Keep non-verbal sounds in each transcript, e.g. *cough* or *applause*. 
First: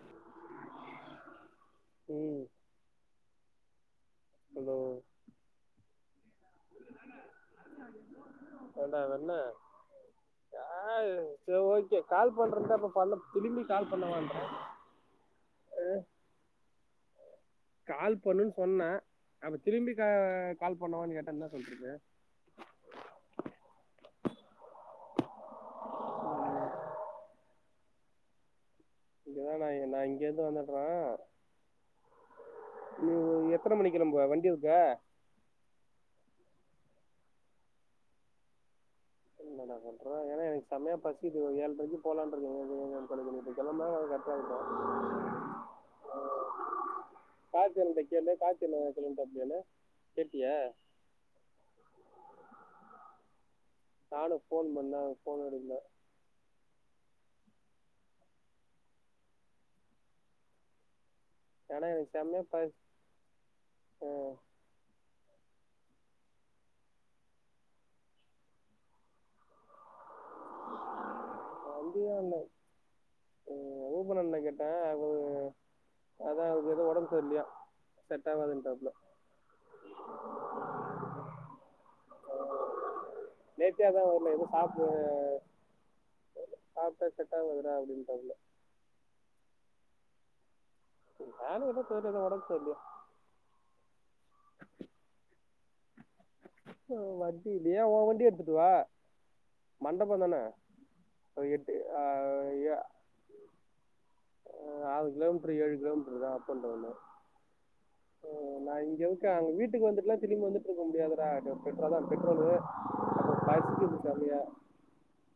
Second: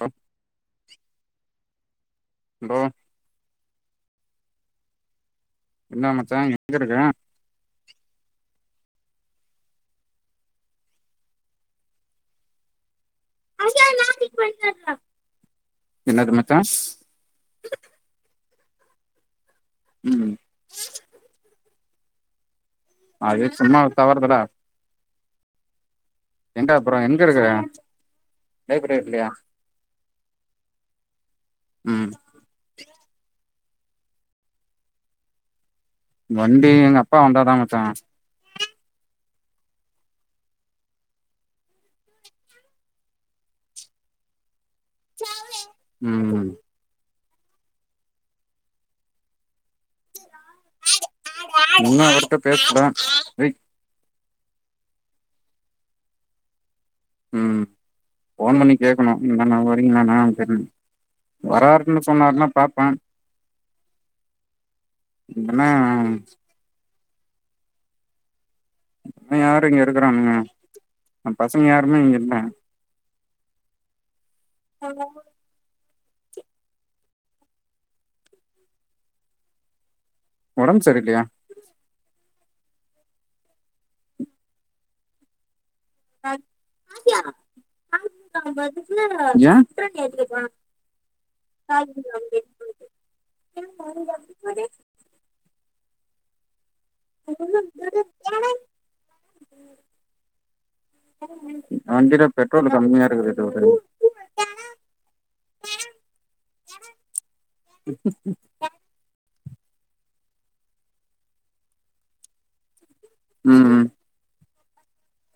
அ ம் ம் ஹலோ என்ன மச்சா எங்கயிருக்க ஏண்டா வென்ன யாரு சரி ஓகே கால் பண்றதனா இப்ப பண்ணு என்னது மச்சா கால் பண்ணுன்னு சொன்ன அப்ப திரும்பி நா ம் கால் பண்ணவான்னு கேட்ட என்ன சொல்றது அது சும்மா தவர்தலா என்ட அப்புறோ எங்க இருக்க லைப்ரரியில்லையா இங்கதா நா நா இங்க இருந்து வந்துறே ம் நீ எத்தன மணிக்கி கிளம்புவ வண்டி இருக்கா வண்டி எங்க அப்பா வந்தாதா மச்சா நா சொல்றே ஏன்னா எனக்கு செமையா பசிகிது ஒரு ஏழுரைக்கு போலான்னு இருந்தே *unintelligible* சொல்லிட்டு களம்புனா கரெக்டா இருக்கு ம் கார்த்தி அண்ணாகிட்ட கேளு கார்த்தி அண்ணா கிளம்பிட்டா அப்டியானு கேட்டியா இன்னு அவர்கிட்ட பேசல வை நானு ஃபோன் பண்ணே போன் எடுக்கல ம் போன் பண்ணி கேட்கணு என்ன அண்ணா வறிங்களா அண்ணான்னு கேக்கனு ஏன்னா வராருன்னு எனக்கு செமையா சொன்னார்னா பசி பாப்பே ஆ என்னன்னா இன்னு யாரு இங்க இருக்கிறானுங்க நம்ம பசங்க யாருமே இங்க இல்ல ஓ ருபன் அண்ணன கேட்ட ஒரு அதா அவருக்கு ஏதோ உடம் செரியில்லையா செட் ஆகதுன்டாப்டுல உடம்பு செரி இல்லையா நேத்தே அதா வரல எதுவு சாப்ப சாப்பிட்டா செட்டா வருற அப்டின்னு டப்புள்ள யா நானு எதோ தெர்ல எதோ ஒடம்பு சரியில்லையா ம *unintelligible* ஆ வண்டி இல்லையா ஏ ஒ வண்டி எடுத்துட்டு வா மண்டபம் தான எட்டு ஆ யா யாரு இருக்கு டோடலு ஆறு கிலோமீட்டர் ஏழு கிலோமீட்டர் தா அப் அண்ட் டவுனு நா இங்க இருக்க அங்க வீட்டுக்கு வந்துட்டுலா திரும்பி வந்துட்டு இருக்க முடியாததுடா பெட்ரோ தா பெட்ரோலு ஆ ம் பசிகிது செமையா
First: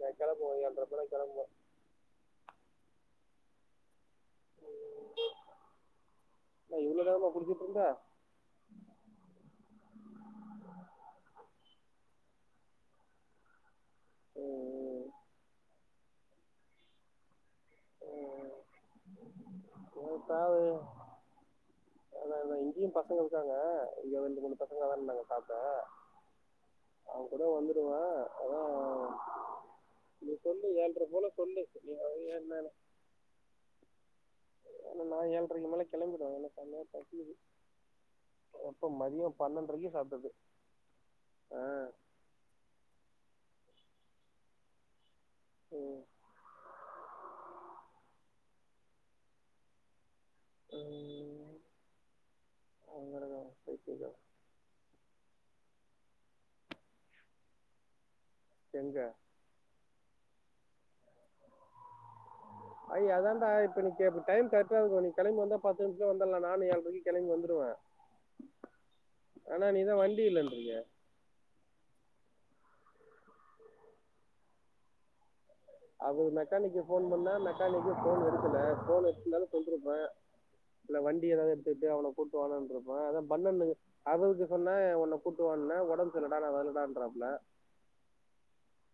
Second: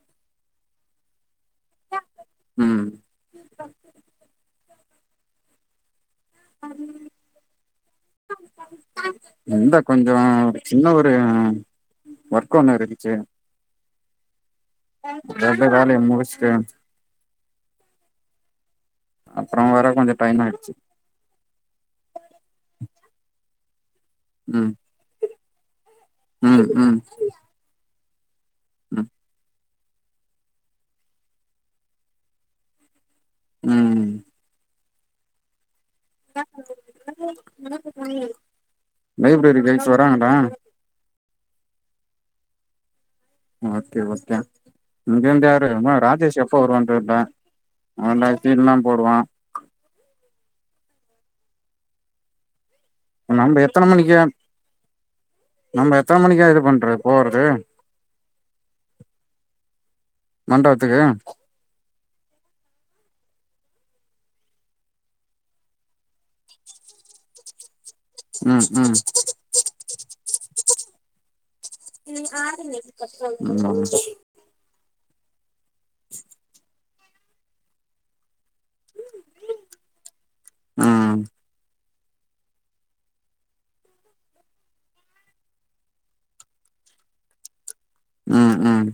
என் கிளம்புவ எட்டர போல கிளம்புவ ம் நா இவ்ளோ நேரமா குடிச்சிட்டு இருந்த சரி சரி எந்த கொஞ்ச சின்ன ஒரு ஒர்க் ஒண்ணு இருந்ச்சி ம் ம் கரெக்டா வேலைய முடிச்ட்டு அப்புறோ வர கொஞ்சோ டைம் கோபால் ஆயிடுச்சு ஆனா இங்கியு பசங்க இருக்காங்க இங்க ரெண்டு மூணு ம் பசங்க தான இருந்தாங்க சாப்ட ம் அவங் கூட வந்துருவ அதா ஆ நீ சொல்லு எல்ர போல சொல்லு நீ அவ என்னால ம் ஏனா நான் ஏழ்ரைக்கு மேல கெளம்பிடுவே எனக் செம்மையாருக்காது லைப்ரரி கைய்ச் வராங்களா சாப்பிட்டது ஆ ஓகே ஓகே இங்க இருந்து யாரு இவ ம், ராஜேஷ் எப்போ வருவா தெர்தா உ லைப் சீன்லா போடுவா ம் அங்கதான் நம்ப எத்தன மணிக்கு பைத்தியக்காரன். நம்ப எத்தன மணிக்கா இது பண்றத் போறது எங்க மண்டவத்துக்கு அது அதான்டா இப்ப நீக் இப்ப டைம் கரெட்டா இருக்கு நீ கெளம்பி வந்தா பத்து நிமிஷத்ல வந்தர்லா நானு ஏ பைக் கெளம்பி வந்துருவே ம் ம் ஆனா நீதா வண்டி இல்லன்றியே ம் அது மெக்கானிக்கு ஃபோன் பண்ணா மெக் கானிக்கு ஃபோன் எடுக்கல ஃபோன் எடுத்துந்தாலு சொல்ருப்பே இல்ல வண்டி எதாவது எடுத்துட்டு அவன கூப்ட்டு வாங்கன்ருப்பே அதா பண்ணனனுயே அருனுக்கு சொன்னே உன்ன கூட்டுவான்னே ஒடம்பு செர்ல்லடா நா வர்லடான்றாப்புல ம் ம்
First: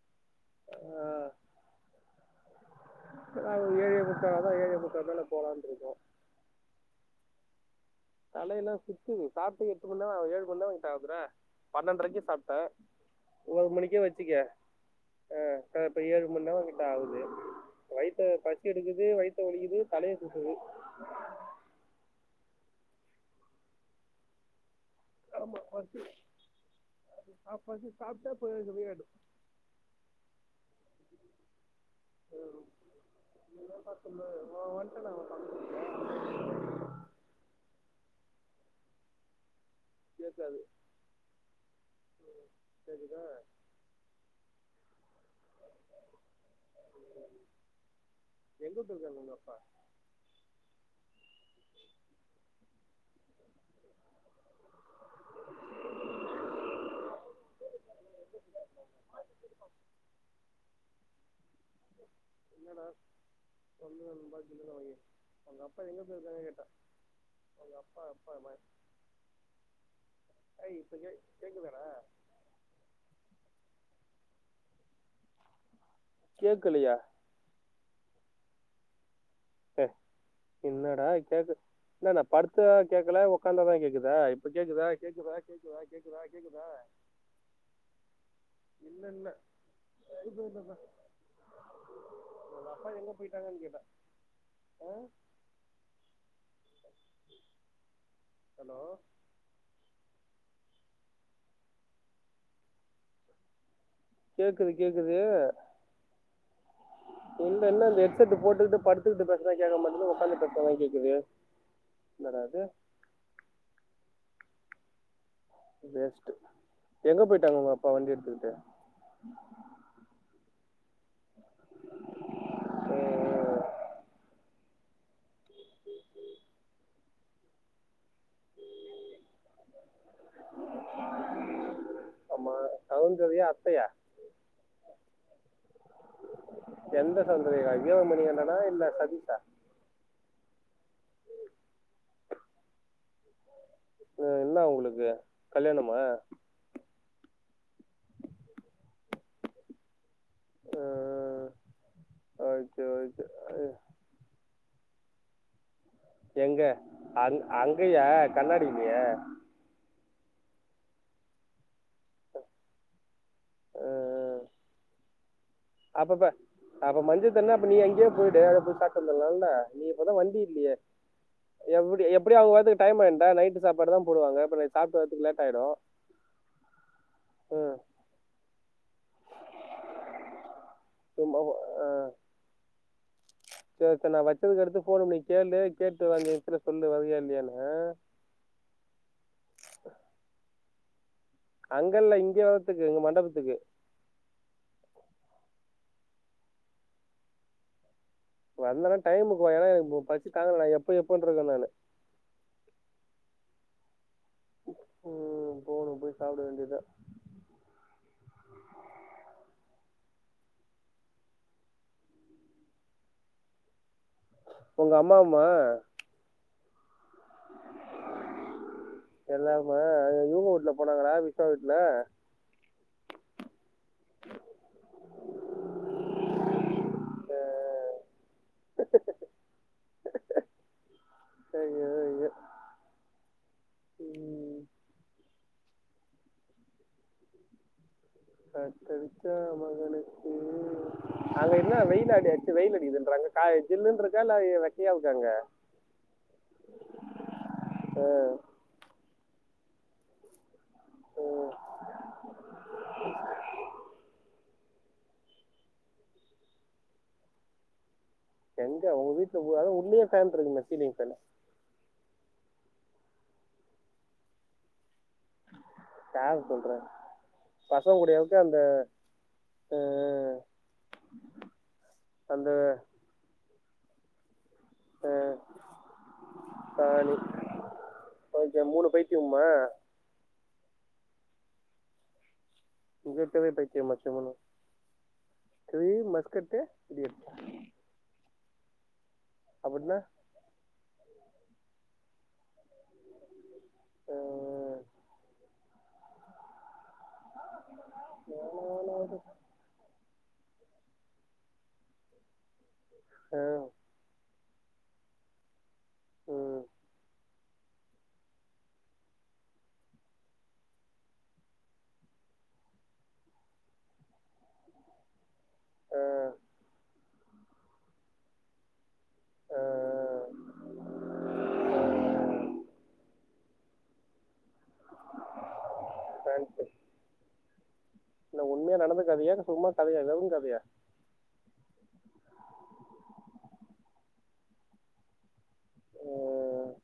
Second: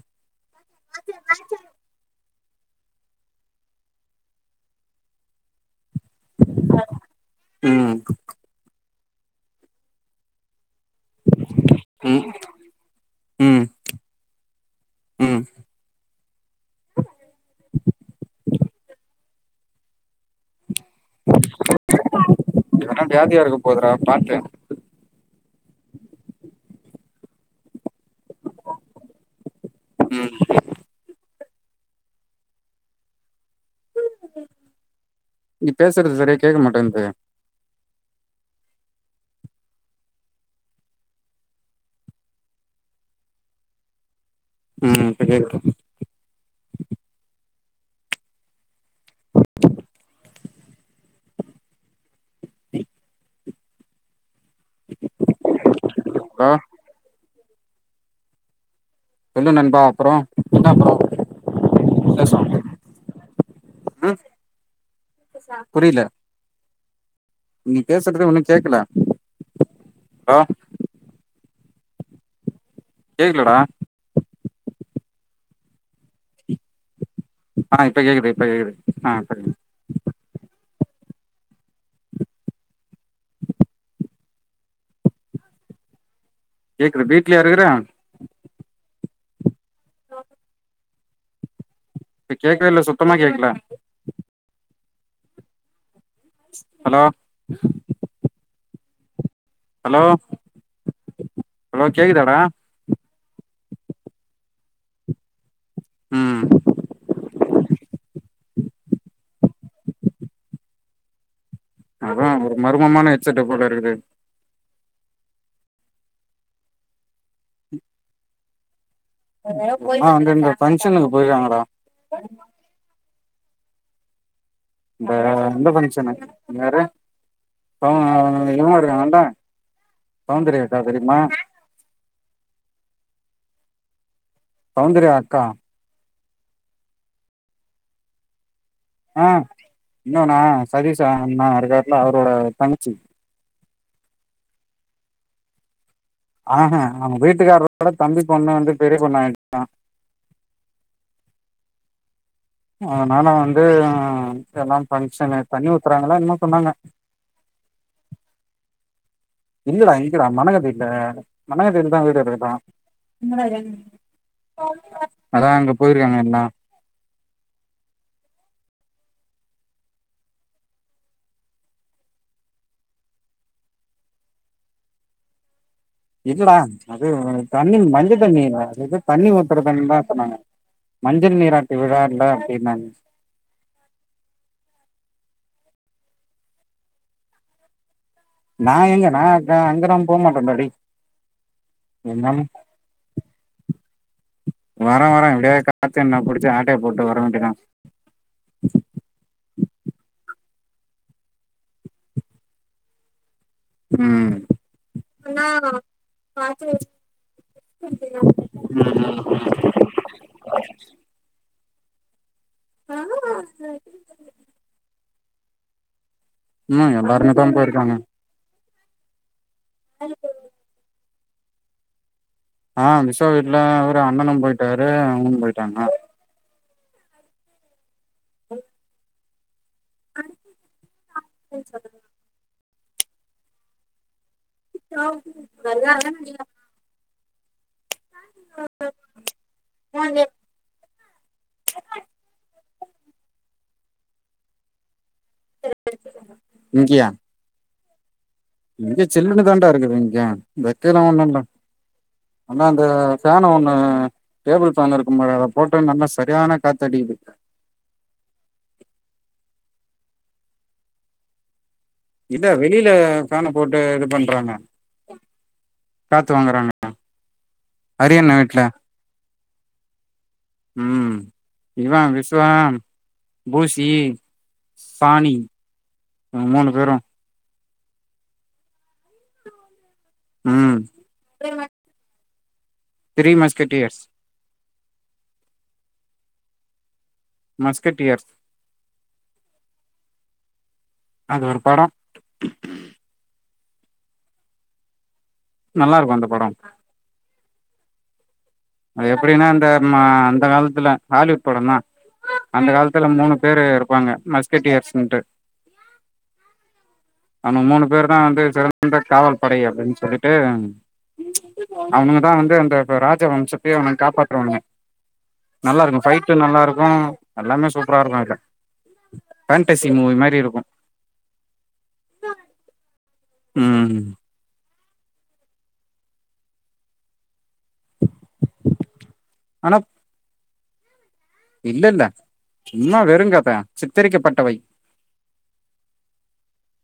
அதா ஏழே முக்கா அதா ஏழே முக்கா மேல போலான்ருக்க ம் தலையெல்லா சுத்துது சாப்ட்டு எட்டு மண் நேரோ ஆவுது ஏழு மண் தா சாப்புற பண்ணன்ட்ரைக்கு ம் சாப்ட்ட ம் ஒரு ம் மணிக்கே வச்சிக்க ஆ ம் ச இப்ப ஏழு மண் நேரோ கிட்ட ஆவுது வயத்த பசி எடுக்குது வய்த்த வலிக்குது தலய சுத்துது எதுனா வியாதியா இருக்க போதுறா பாத்து ஆமா பசி அ பசி சாப்ட்டா போகுதேன்ட்டு ம் எ தப்பில்ல நீ பேசுறது சரியா கேட்க *inaudible* மாட்டேன்து கேக்காது ம் கேக்குதா ம் இப்ப கேக்து எங்க போய்ருக்காரு உங்க அப்பா வேற சொல்லு நண்பா அப்ரோ என்ன அப்ரோ என்னடா *unintelligible* உங்க அப்பா எங்க போய்ருக்காருனு கேட்டா நீங்க அப்பா பேசுறதே அப்பா ஒன்னு ம- கேக்கல ஆ ஏய் இப்ப கே- கேக்குதாடா கேக்கலடா கேக்கலயா ஆ இப்ப கேக்குது இப்ப கேக்குது ஆ இப்ப ஏ இல்லடா கேக்கு இல்ல நா படுத்தா கேட்கல உட்காந்தா தா கேக்குதா இப்ப கேக்குதா கேக்குதா கேக்குதா கேக்குதா கேக்குதா கேக்குது வீட்லயா இருக்குற இல்ல இல்ல *unintelligible* தா இப்ப கேக்கவே இல்ல சுத்தமா கேக்கல போயிட்டாங்கன்னு கேட்டேன் ஹலோ ஹலோ ஹலோ ஹலோ கேக்குதாடா கேக்குது கேக்குது ம் இல்ல இந்த ஹெட்செட் போட்டுகிட்டு படுத்துகிட்டு பேசுனா கேக்க மாட்டுது உக்காந்து பேசனாதா கேக்குது அதா ஒரு மர்மமான ஹெட்செட்ட போல இருக்குது வேஸ்ட்டு எங்க போயிட்டாங்க உங்க அப்பா வண்டி எடுத்துக்கிட்டு ஆ அங்க இங்க ஃபங்க்ஷனுக்கு போய்கிறாங்கடா இந்த இந்த ஃபங்க்ஷனு யாரு அவுங்க இவுங்க இருக்காங்கன்டா சௌந்தரிய அக்கா தெரியுமா ஆமா சௌந்தரியா அத்தையா சௌந்தர்யா அக்கா எந்த சௌந்தரியா ஏ மணிகண்டனா இல்ல ஆ இன்னொணா சதீசு அண்ணா இருக்காருல்ல அவரோட தங்கச்சி இப்போ இன்னா அவுங்களுக்கு கல்யாணமா ஆஹா அவுங்க வீட்டுக்காரோட தம்பி பொண்ணு வந்து பெரிய பொண்ணு ஆயிடுச்சா ஆ ஓகே ஓகே அதனால வந்து எதனா பங்க்ஷனு தண்ணி ஊத்துறாங்களா என்னமோ எங்க சொன்னாங்க அங் அங்கயா கண்ணாடிலயா இல்லடா இங்கடா மனகத்த வீட்ல மன்னகத் ப்பதா வீட்டுக்கே போயிருப்பா ஆ அதா அங்க போயிருக்காங்க அப்பப்ப எல்லா அப்ப மஞ்சத்தன்னே அப்ப நீ அங்கேயே போய்டு அங்க போய் சாப்டு வந்துலால்ல நீ இப்பதா வண்டி இல்லயே எப்டி எப்டியோ அவுங்க வரத்துக்கு டைம் ஆயுண்டா நைட்டு சாப்பாடு தா போடுவாங்க அப்ப நைட் சாப்ட்டு வர்றதுக்கு லேட் ஆயிடு இல்லடா அது ம் தண்ணி மஞ்ச தண்ணி அது எது தண்ணி ஊத்துற தண்ணின்தா சொன்னாங்க மஞ்சள் சும்மா நீராட்டு ஆ விழா இல்ல அப்டின்னாங்க சேரி இப்ப நா வச்சதுக்கு அடுத்து ஃபோன் பண்ணி கேளு கேட்டு ஒரு அஞ்சு நிமிஷத்துல சொல்லு வரியா இல்லயானு ஆ நா எங்க நா க அங்கதா போ மாட்டே டா அங்க இல்ல இங்க வர்ரத்துக்கு இங்க மண்டபத்துக்கு வரே வரே இப்டியே கார்த்தி அண்ணாவ புடிச்சு ஆட்டைய போட்டு வர வேண்டியதா வந்தனா டைமுக்கு வா ஏன்னா எனக்கு பசி தாங்கல நா எப்போ எப்போன்ருக்கே நானு ம் அண்ணா ம் போணு போய் சாப்ட பாத்து வேண்டியதா வச் ம் ம் ம் கனமா இருக்கு ஒ அம்மாவுமா ம்மா எல்லாருமே தா போயிருக்காங்க எல்லாருமா அந்த இவுங்க வீட்ல போனாங்களா விஸ்வா வீட்ல ஆ விஷ்வா வீட்ல அவரு அண்ணனு போயிட்டாரு அவுங்ளு போயிட்டாங்க *unintelligible* *unintelligible* ஐய்யோ ஐய்யோ ம் *unintelligible* காத்தடிச்சா மகனுக்கு *unintelligible* அங்க என்னா வெயிலா அடச் வெயில் அடிகுதுன்றாங்க காயி ஜில்லுன்ருக்கா இல்ல ஆய வெக்கையா இருக்கா அங்க இங்கியா ம் இங்க சில்லன்னு தாண்டா இருக்கு வெங்கியோ வெக்கல்லா ஆ. ஒன்னு இல்ல ஆனா அந்த ஃபேனு ஒண்ணு டேபிள் ஃபேன் இருக்கும்பாரு அத போட்டா நல்ல சரியான காத்தடிக்குது எங்க உங்க வீட்ல உ அதா உள்ளியே ஃபேன்ருக்குமே சீலிங் ஃபேனு இல்ல வெளியில ஃபேன போட்டு இது பண்றாங்க காத்து யார் வாங்குறாங்க சொல்றேன் பசங்க கூடிய அரியண்ண இருக்க அந்த வீட்ல ஆ, ம் இவன் அந்த விஸ்வாம் பூஸ்சி சாணி நாங்க மூணு பேரு சாணி ஓகே மூணு பைத்திம்முமா ம் இங்க த்ரீ இருக்கதே மஸ்கட்டியர்ஸ் பைத்தியமாச்சே மூணு இது மஸ்கட்டு எப்டி இருக்கு மஸ்கட் இயர்ஸ் அப்புன்னா அது ஒரு படோ அ அ அ நல்லா இருக்கு‌ அந்த படோ *unintelligible* அது எப்டின்னா அந்த அந்த காலத்துல ஹாலிவுட் படோதா அந்த காலத்துல மூணு ஆ, ஆ, பேரு இருப் பாங்க மஸ்கட் இயர்ஸ்ட்டு ம் அவன மூணு பேருதா வந்து சிறந்த காவல் படை அப்டின்னு சொல்லிட்டு அவுனுங்கதா வந்து அந்த ராஜா வம்சத்தையே அவுனுங்க காப்பாத்துறவங்க நல்லா ஆ இருக்கு ஃபைட் நல்லா இருக்கு எல்லாமே சூப்பரா இருக்கு அதுல ஆ பேண்டசி மூவி மாரி இருக்கு ம் பேண்டசி இல்ல உண்மைய நடந்த கதையா இல்ல சும்மா ஆனா கதையா வெறு கதையா இல்ல இல்ல சும்மா வெறு கத சித்தரிக்கப்பட்டவை ம்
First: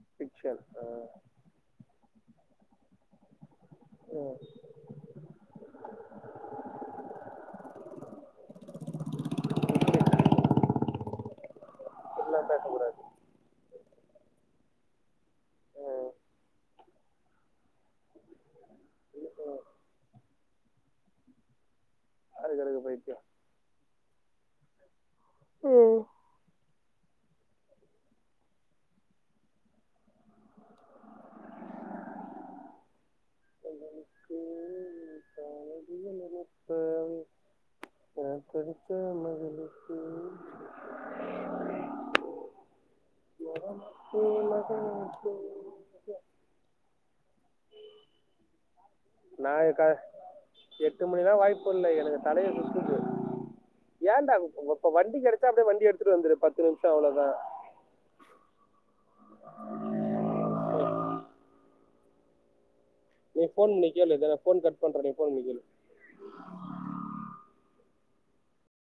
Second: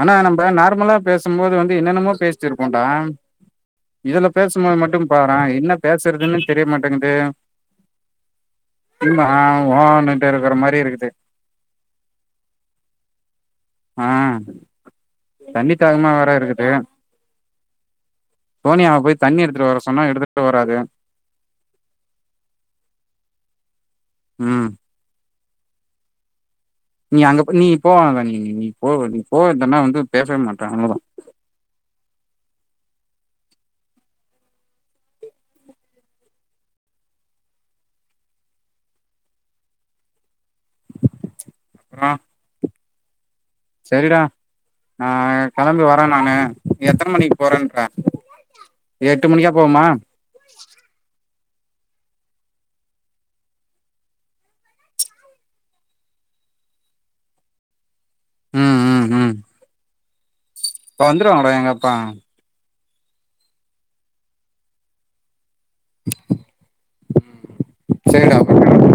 ஆனா நம்ப ஃபிக்ஷன் ஆ நார்மலா பேசும்போது வந்து என்னென்னமோ பேசிட்டு இருப்போன்டா இதுல ம் பேசும்போது மட்டு பாறே என்ன பேசுறதுன்னு தெரியமாட்டேங்குது சும்மா அ ஓ இன்னுட்டு இருக்கிற மாரி இருக்குது இப்படில்லா பேச கூடாது ஆ தண்ணித்தாகமா ம் வேற இருக்குது சோனியாவ போய் தண்ணி எடுத்துட்டு வர சொன்னா எடுத்துட்டு வராது அதுக்கு கடக்கு பைத்தியோ ம் ம் நீ அங்க நீ போவா நீ நீ போ நீ போன்னா இல்ல வந்து பேசவே மாட்டே அவ்ளவுதா அவளுக்கு ப்பவி காத்தடிச்ச மகளுக்கு அப்பறோ சரிடா நீ மகள் நா கெளம்பி வரே நானு எத்தன மணிக்கு போறேன்றே நா எட்டு மணிதா வாய்ப்பு இல்ல எனக்கு தலைய சுத்துது ஏன்டாப்ப வண்டி கெடச்சா அப்படியே வண்டி எடுத்துட்டு வந்துரு பத்து நிமிஷோ அவ்வளவுதா ம் ம் ம் இப்ப வந்துருவாங்கட எங்க அப்பா நீ போன் பன்னி கேளு போன் கட்ண்ற நீ போன்பன்னி கேளு சரிடா